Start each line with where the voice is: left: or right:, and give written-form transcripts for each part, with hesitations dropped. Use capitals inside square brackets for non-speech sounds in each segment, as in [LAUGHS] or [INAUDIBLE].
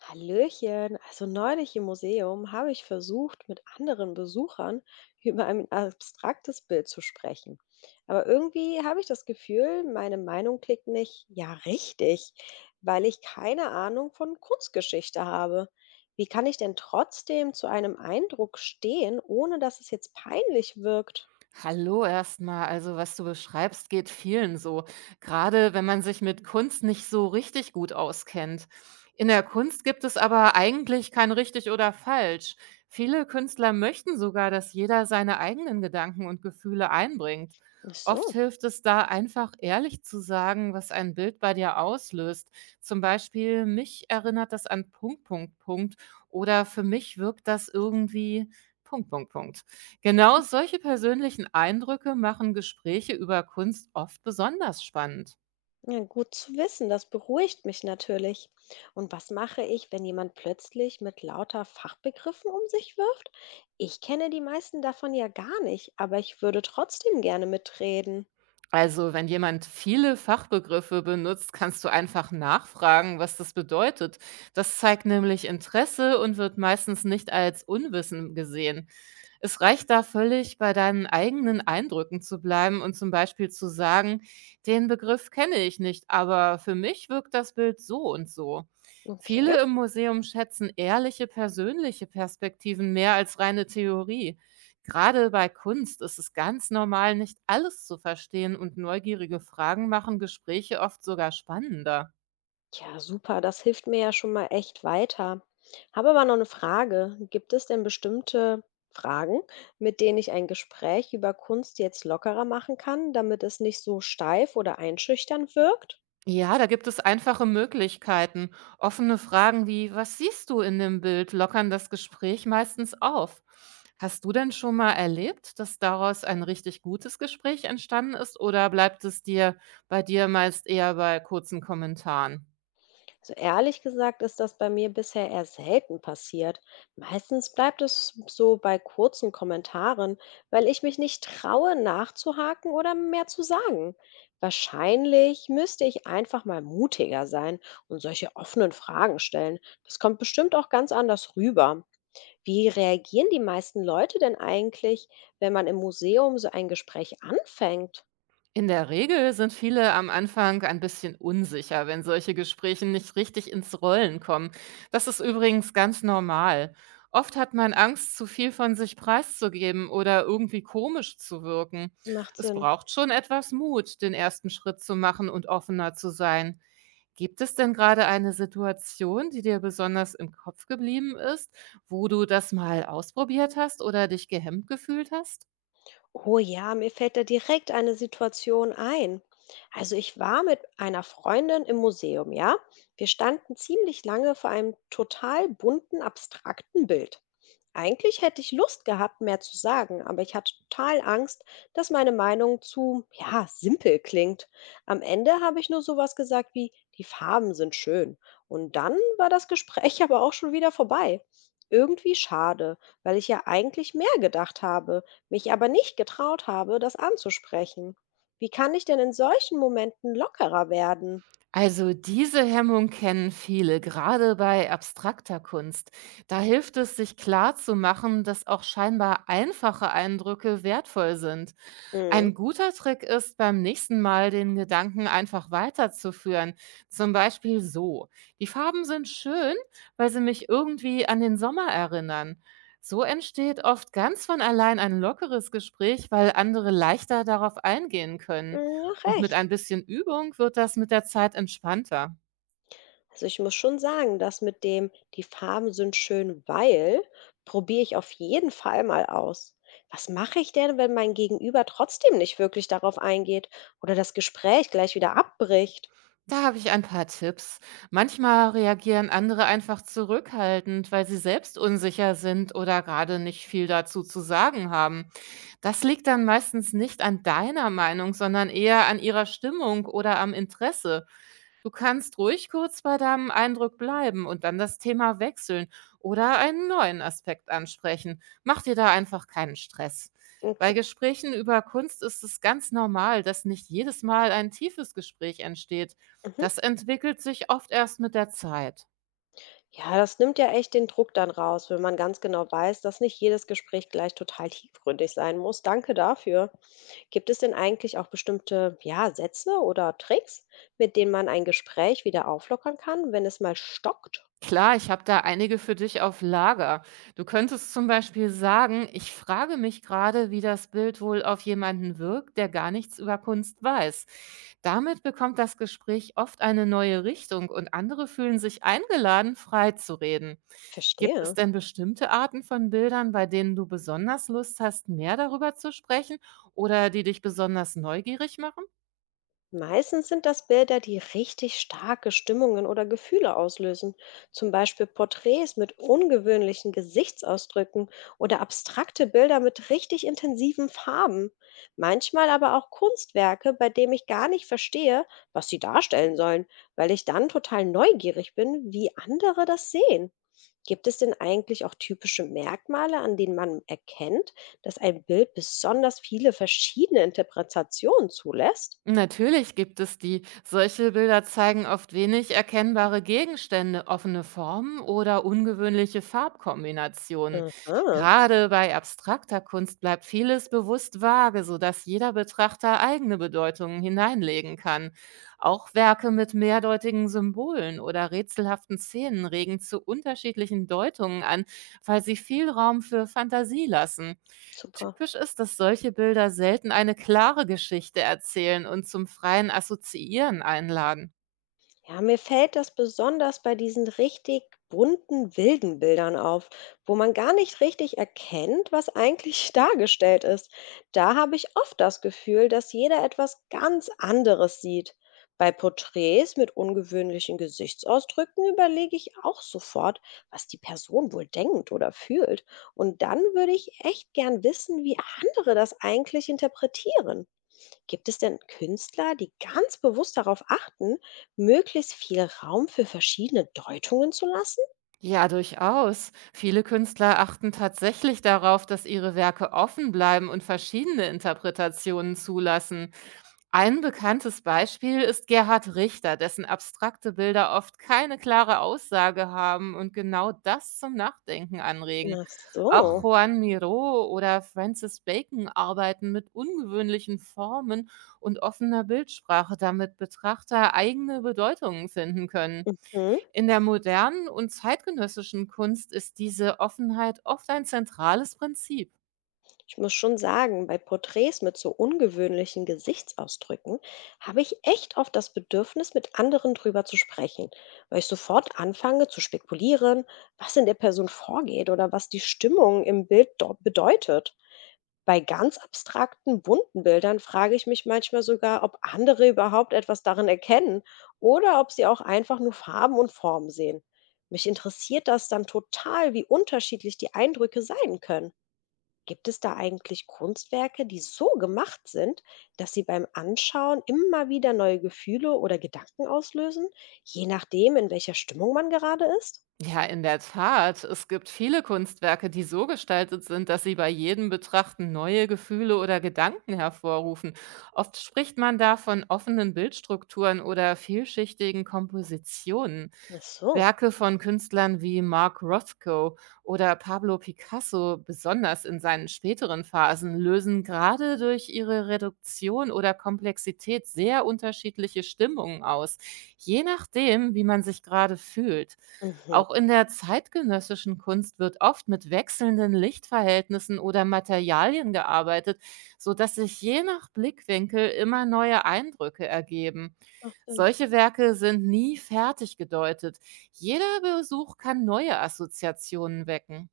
left: Hallöchen, also neulich im Museum habe ich versucht, mit anderen Besuchern über ein abstraktes Bild zu sprechen. Aber irgendwie habe ich das Gefühl, meine Meinung klingt nicht ja richtig, weil ich keine Ahnung von Kunstgeschichte habe. Wie kann ich denn trotzdem zu einem Eindruck stehen, ohne dass es jetzt peinlich wirkt?
right: Hallo erstmal. Also, was du beschreibst, geht vielen so. Gerade wenn man sich mit Kunst nicht so richtig gut auskennt. In der Kunst gibt es aber eigentlich kein richtig oder falsch. Viele Künstler möchten sogar, dass jeder seine eigenen Gedanken und Gefühle einbringt.
left: Ach
right: Oft
left: so.
right: hilft es da einfach ehrlich zu sagen, was ein Bild bei dir auslöst. Zum Beispiel, mich erinnert das an Punkt, Punkt, Punkt. Oder für mich wirkt das irgendwie Punkt, Punkt, Punkt. Genau solche persönlichen Eindrücke machen Gespräche über Kunst oft besonders spannend.
left: Ja, gut zu wissen, das beruhigt mich natürlich. Und was mache ich, wenn jemand plötzlich mit lauter Fachbegriffen um sich wirft? Ich kenne die meisten davon ja gar nicht, aber ich würde trotzdem gerne mitreden.
right: Also wenn jemand viele Fachbegriffe benutzt, kannst du einfach nachfragen, was das bedeutet. Das zeigt nämlich Interesse und wird meistens nicht als Unwissen gesehen. Es reicht da völlig, bei deinen eigenen Eindrücken zu bleiben und zum Beispiel zu sagen: „Den Begriff kenne ich nicht, aber für mich wirkt das Bild so und so.“
left: Okay.
right: Viele im Museum schätzen ehrliche, persönliche Perspektiven mehr als reine Theorie. Gerade bei Kunst ist es ganz normal, nicht alles zu verstehen, und neugierige Fragen machen Gespräche oft sogar spannender.
left: Ja, super, das hilft mir ja schon mal echt weiter. Habe aber noch eine Frage. Gibt es denn bestimmte Fragen, mit denen ich ein Gespräch über Kunst jetzt lockerer machen kann, damit es nicht so steif oder einschüchtern wirkt?
right: Ja, da gibt es einfache Möglichkeiten. Offene Fragen wie, was siehst du in dem Bild, lockern das Gespräch meistens auf. Hast du denn schon mal erlebt, dass daraus ein richtig gutes Gespräch entstanden ist, oder bleibt es dir bei dir meist eher bei kurzen Kommentaren?
left: Also ehrlich gesagt ist das bei mir bisher eher selten passiert. Meistens bleibt es so bei kurzen Kommentaren, weil ich mich nicht traue, nachzuhaken oder mehr zu sagen. Wahrscheinlich müsste ich einfach mal mutiger sein und solche offenen Fragen stellen. Das kommt bestimmt auch ganz anders rüber. Wie reagieren die meisten Leute denn eigentlich, wenn man im Museum so ein Gespräch anfängt?
right: In der Regel sind viele am Anfang ein bisschen unsicher, wenn solche Gespräche nicht richtig ins Rollen kommen. Das ist übrigens ganz normal. Oft hat man Angst, zu viel von sich preiszugeben oder irgendwie komisch zu wirken.
left: Macht
right: Es
left: Sinn.
right: braucht schon etwas Mut, den ersten Schritt zu machen und offener zu sein. Gibt es denn gerade eine Situation, die dir besonders im Kopf geblieben ist, wo du das mal ausprobiert hast oder dich gehemmt gefühlt hast?
left: Oh ja, mir fällt da direkt eine Situation ein. Also ich war mit einer Freundin im Museum, ja. Wir standen ziemlich lange vor einem total bunten, abstrakten Bild. Eigentlich hätte ich Lust gehabt, mehr zu sagen, aber ich hatte total Angst, dass meine Meinung zu, ja, simpel klingt. Am Ende habe ich nur sowas gesagt wie, die Farben sind schön. Und dann war das Gespräch [LAUGHS] aber auch schon wieder vorbei. Irgendwie schade, weil ich ja eigentlich mehr gedacht habe, mich aber nicht getraut habe, das anzusprechen. Wie kann ich denn in solchen Momenten lockerer werden?
right: Also diese Hemmung kennen viele, gerade bei abstrakter Kunst. Da hilft es, sich klarzumachen, dass auch scheinbar einfache Eindrücke wertvoll sind.
left: Mhm.
right: Ein guter Trick ist, beim nächsten Mal den Gedanken einfach weiterzuführen. Zum Beispiel so. Die Farben sind schön, weil sie mich irgendwie an den Sommer erinnern. So entsteht oft ganz von allein ein lockeres Gespräch, weil andere leichter darauf eingehen können.
left: Mhm, ja,
right: Und mit
left: recht.
right: ein bisschen Übung wird das mit der Zeit entspannter.
left: Also ich muss schon sagen, dass mit dem, die Farben sind schön, weil, probiere ich auf jeden Fall mal aus. Was mache ich denn, wenn mein Gegenüber trotzdem nicht wirklich darauf eingeht oder das Gespräch gleich wieder abbricht?
right: Da habe ich ein paar Tipps. Manchmal reagieren andere einfach zurückhaltend, weil sie selbst unsicher sind oder gerade nicht viel dazu zu sagen haben. Das liegt dann meistens nicht an deiner Meinung, sondern eher an ihrer Stimmung oder am Interesse. Du kannst ruhig kurz bei deinem Eindruck bleiben und dann das Thema wechseln oder einen neuen Aspekt ansprechen. Mach dir da einfach keinen Stress. Bei
left: Okay.
right: Gesprächen über Kunst ist es ganz normal, dass nicht jedes Mal ein tiefes Gespräch entsteht.
left: Mhm.
right: Das entwickelt sich oft erst mit der Zeit.
left: Ja, das nimmt ja echt den Druck dann raus, wenn man ganz genau weiß, dass nicht jedes Gespräch gleich total tiefgründig sein muss. Danke dafür. Gibt es denn eigentlich auch bestimmte, ja, Sätze oder Tricks, mit denen man ein Gespräch wieder auflockern kann, wenn es mal stockt?
right: Klar, ich habe da einige für dich auf Lager. Du könntest zum Beispiel sagen, ich frage mich gerade, wie das Bild wohl auf jemanden wirkt, der gar nichts über Kunst weiß. Damit bekommt das Gespräch oft eine neue Richtung und andere fühlen sich eingeladen, frei zu reden. Gibt es
left: Verstehe.
right: denn bestimmte Arten von Bildern, bei denen du besonders Lust hast, mehr darüber zu sprechen oder die dich besonders neugierig machen?
left: Meistens sind das Bilder, die richtig starke Stimmungen oder Gefühle auslösen. Zum Beispiel Porträts mit ungewöhnlichen Gesichtsausdrücken oder abstrakte Bilder mit richtig intensiven Farben. Manchmal aber auch Kunstwerke, bei denen ich gar nicht verstehe, was sie darstellen sollen, weil ich dann total neugierig bin, wie andere das sehen. Gibt es denn eigentlich auch typische Merkmale, an denen man erkennt, dass ein Bild besonders viele verschiedene Interpretationen zulässt?
right: Natürlich gibt es die. Solche Bilder zeigen oft wenig erkennbare Gegenstände, offene Formen oder ungewöhnliche Farbkombinationen.
left: Aha,
right: Gerade bei abstrakter Kunst bleibt vieles bewusst vage, sodass jeder Betrachter eigene Bedeutungen hineinlegen kann. Auch Werke mit mehrdeutigen Symbolen oder rätselhaften Szenen regen zu unterschiedlichen Deutungen an, weil sie viel Raum für Fantasie lassen.
left: super.
right: Typisch ist, dass solche Bilder selten eine klare Geschichte erzählen und zum freien Assoziieren einladen.
left: Ja, mir fällt das besonders bei diesen richtig bunten, wilden Bildern auf, wo man gar nicht richtig erkennt, was eigentlich [LAUGHS] dargestellt ist. Da habe ich oft das Gefühl, dass jeder etwas ganz anderes sieht. Bei Porträts mit ungewöhnlichen Gesichtsausdrücken überlege ich auch sofort, was die Person wohl denkt oder fühlt. Und dann würde ich echt gern wissen, wie andere das eigentlich interpretieren. Gibt es denn Künstler, die ganz bewusst darauf achten, möglichst viel Raum für verschiedene Deutungen zu lassen?
right: Ja, durchaus. Viele Künstler achten tatsächlich darauf, dass ihre Werke offen bleiben und verschiedene Interpretationen zulassen. Ein bekanntes Beispiel ist Gerhard Richter, dessen abstrakte Bilder oft keine klare Aussage haben und genau das zum Nachdenken anregen.
left: Ach
right: Auch
left: so.
right: Juan Miró oder Francis Bacon arbeiten mit ungewöhnlichen Formen und offener Bildsprache, damit Betrachter eigene Bedeutungen finden können.
left: Hm.
right: In der modernen und zeitgenössischen Kunst ist diese Offenheit oft ein zentrales Prinzip.
left: Ich muss schon sagen, bei Porträts mit so ungewöhnlichen Gesichtsausdrücken habe ich echt oft das Bedürfnis, mit anderen drüber zu sprechen, weil ich sofort anfange zu spekulieren, was in der Person vorgeht oder was die Stimmung im Bild dort bedeutet. Bei ganz abstrakten, bunten Bildern frage ich mich manchmal sogar, ob andere überhaupt etwas darin erkennen oder ob sie auch einfach nur Farben und Formen sehen. Mich interessiert das dann total, wie unterschiedlich die Eindrücke sein können. Gibt es da eigentlich Kunstwerke, die so gemacht sind, dass sie beim Anschauen immer wieder neue Gefühle oder Gedanken auslösen, je nachdem, in welcher Stimmung man gerade ist?
right: Ja, in der Tat. Es gibt viele Kunstwerke, die so gestaltet sind, dass sie bei jedem Betrachten neue Gefühle oder Gedanken hervorrufen. Oft spricht man da von offenen Bildstrukturen oder vielschichtigen Kompositionen.
left: Ach so.
right: Werke von Künstlern wie Mark Rothko oder Pablo Picasso, besonders in seinen späteren Phasen, lösen gerade durch ihre Reduktion oder Komplexität sehr unterschiedliche Stimmungen aus, je nachdem, wie man sich gerade fühlt.
left: Mhm.
right: Auch in der zeitgenössischen Kunst wird oft mit wechselnden Lichtverhältnissen oder Materialien gearbeitet, sodass sich je nach Blickwinkel immer neue Eindrücke ergeben.
left: Macht Sinn.
right: Solche Werke sind nie fertig gedeutet. Jeder Besuch kann neue Assoziationen wecken.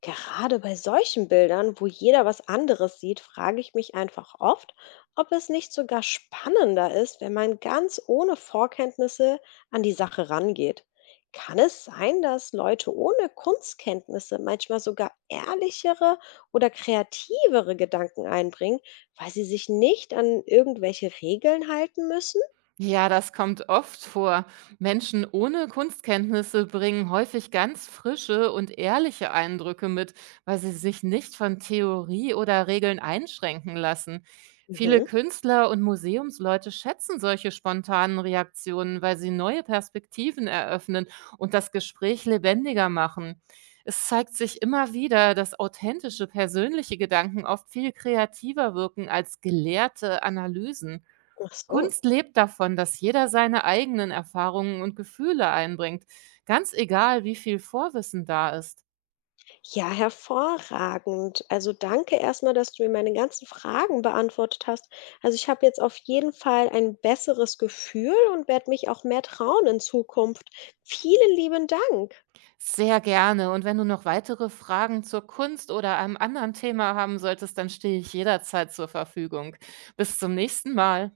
left: Gerade bei solchen Bildern, wo jeder was anderes sieht, frage ich mich einfach oft, ob es nicht sogar spannender ist, wenn man ganz ohne Vorkenntnisse an die Sache rangeht. Kann es sein, dass Leute ohne Kunstkenntnisse manchmal sogar ehrlichere oder kreativere Gedanken einbringen, weil sie sich nicht an irgendwelche Regeln halten müssen?
right: Ja, das kommt oft vor. Menschen ohne Kunstkenntnisse bringen häufig ganz frische und ehrliche Eindrücke mit, weil sie sich nicht von Theorie oder Regeln einschränken lassen. Viele
left: Mhm.
right: Künstler und Museumsleute schätzen solche spontanen Reaktionen, weil sie neue Perspektiven eröffnen und das Gespräch lebendiger machen. Es zeigt sich immer wieder, dass authentische, persönliche Gedanken oft viel kreativer wirken als gelehrte Analysen.
left: Ach so.
right: Kunst lebt davon, dass jeder seine eigenen Erfahrungen und Gefühle einbringt, ganz egal, wie viel Vorwissen da ist.
left: Ja, hervorragend. Also danke erstmal, dass du mir meine ganzen Fragen beantwortet hast. Also ich habe jetzt auf jeden Fall ein besseres Gefühl und werde mich auch mehr trauen in Zukunft. Vielen lieben Dank.
right: Sehr gerne. Und wenn du noch weitere Fragen zur Kunst oder einem anderen Thema haben solltest, dann stehe ich jederzeit zur Verfügung. Bis zum nächsten Mal.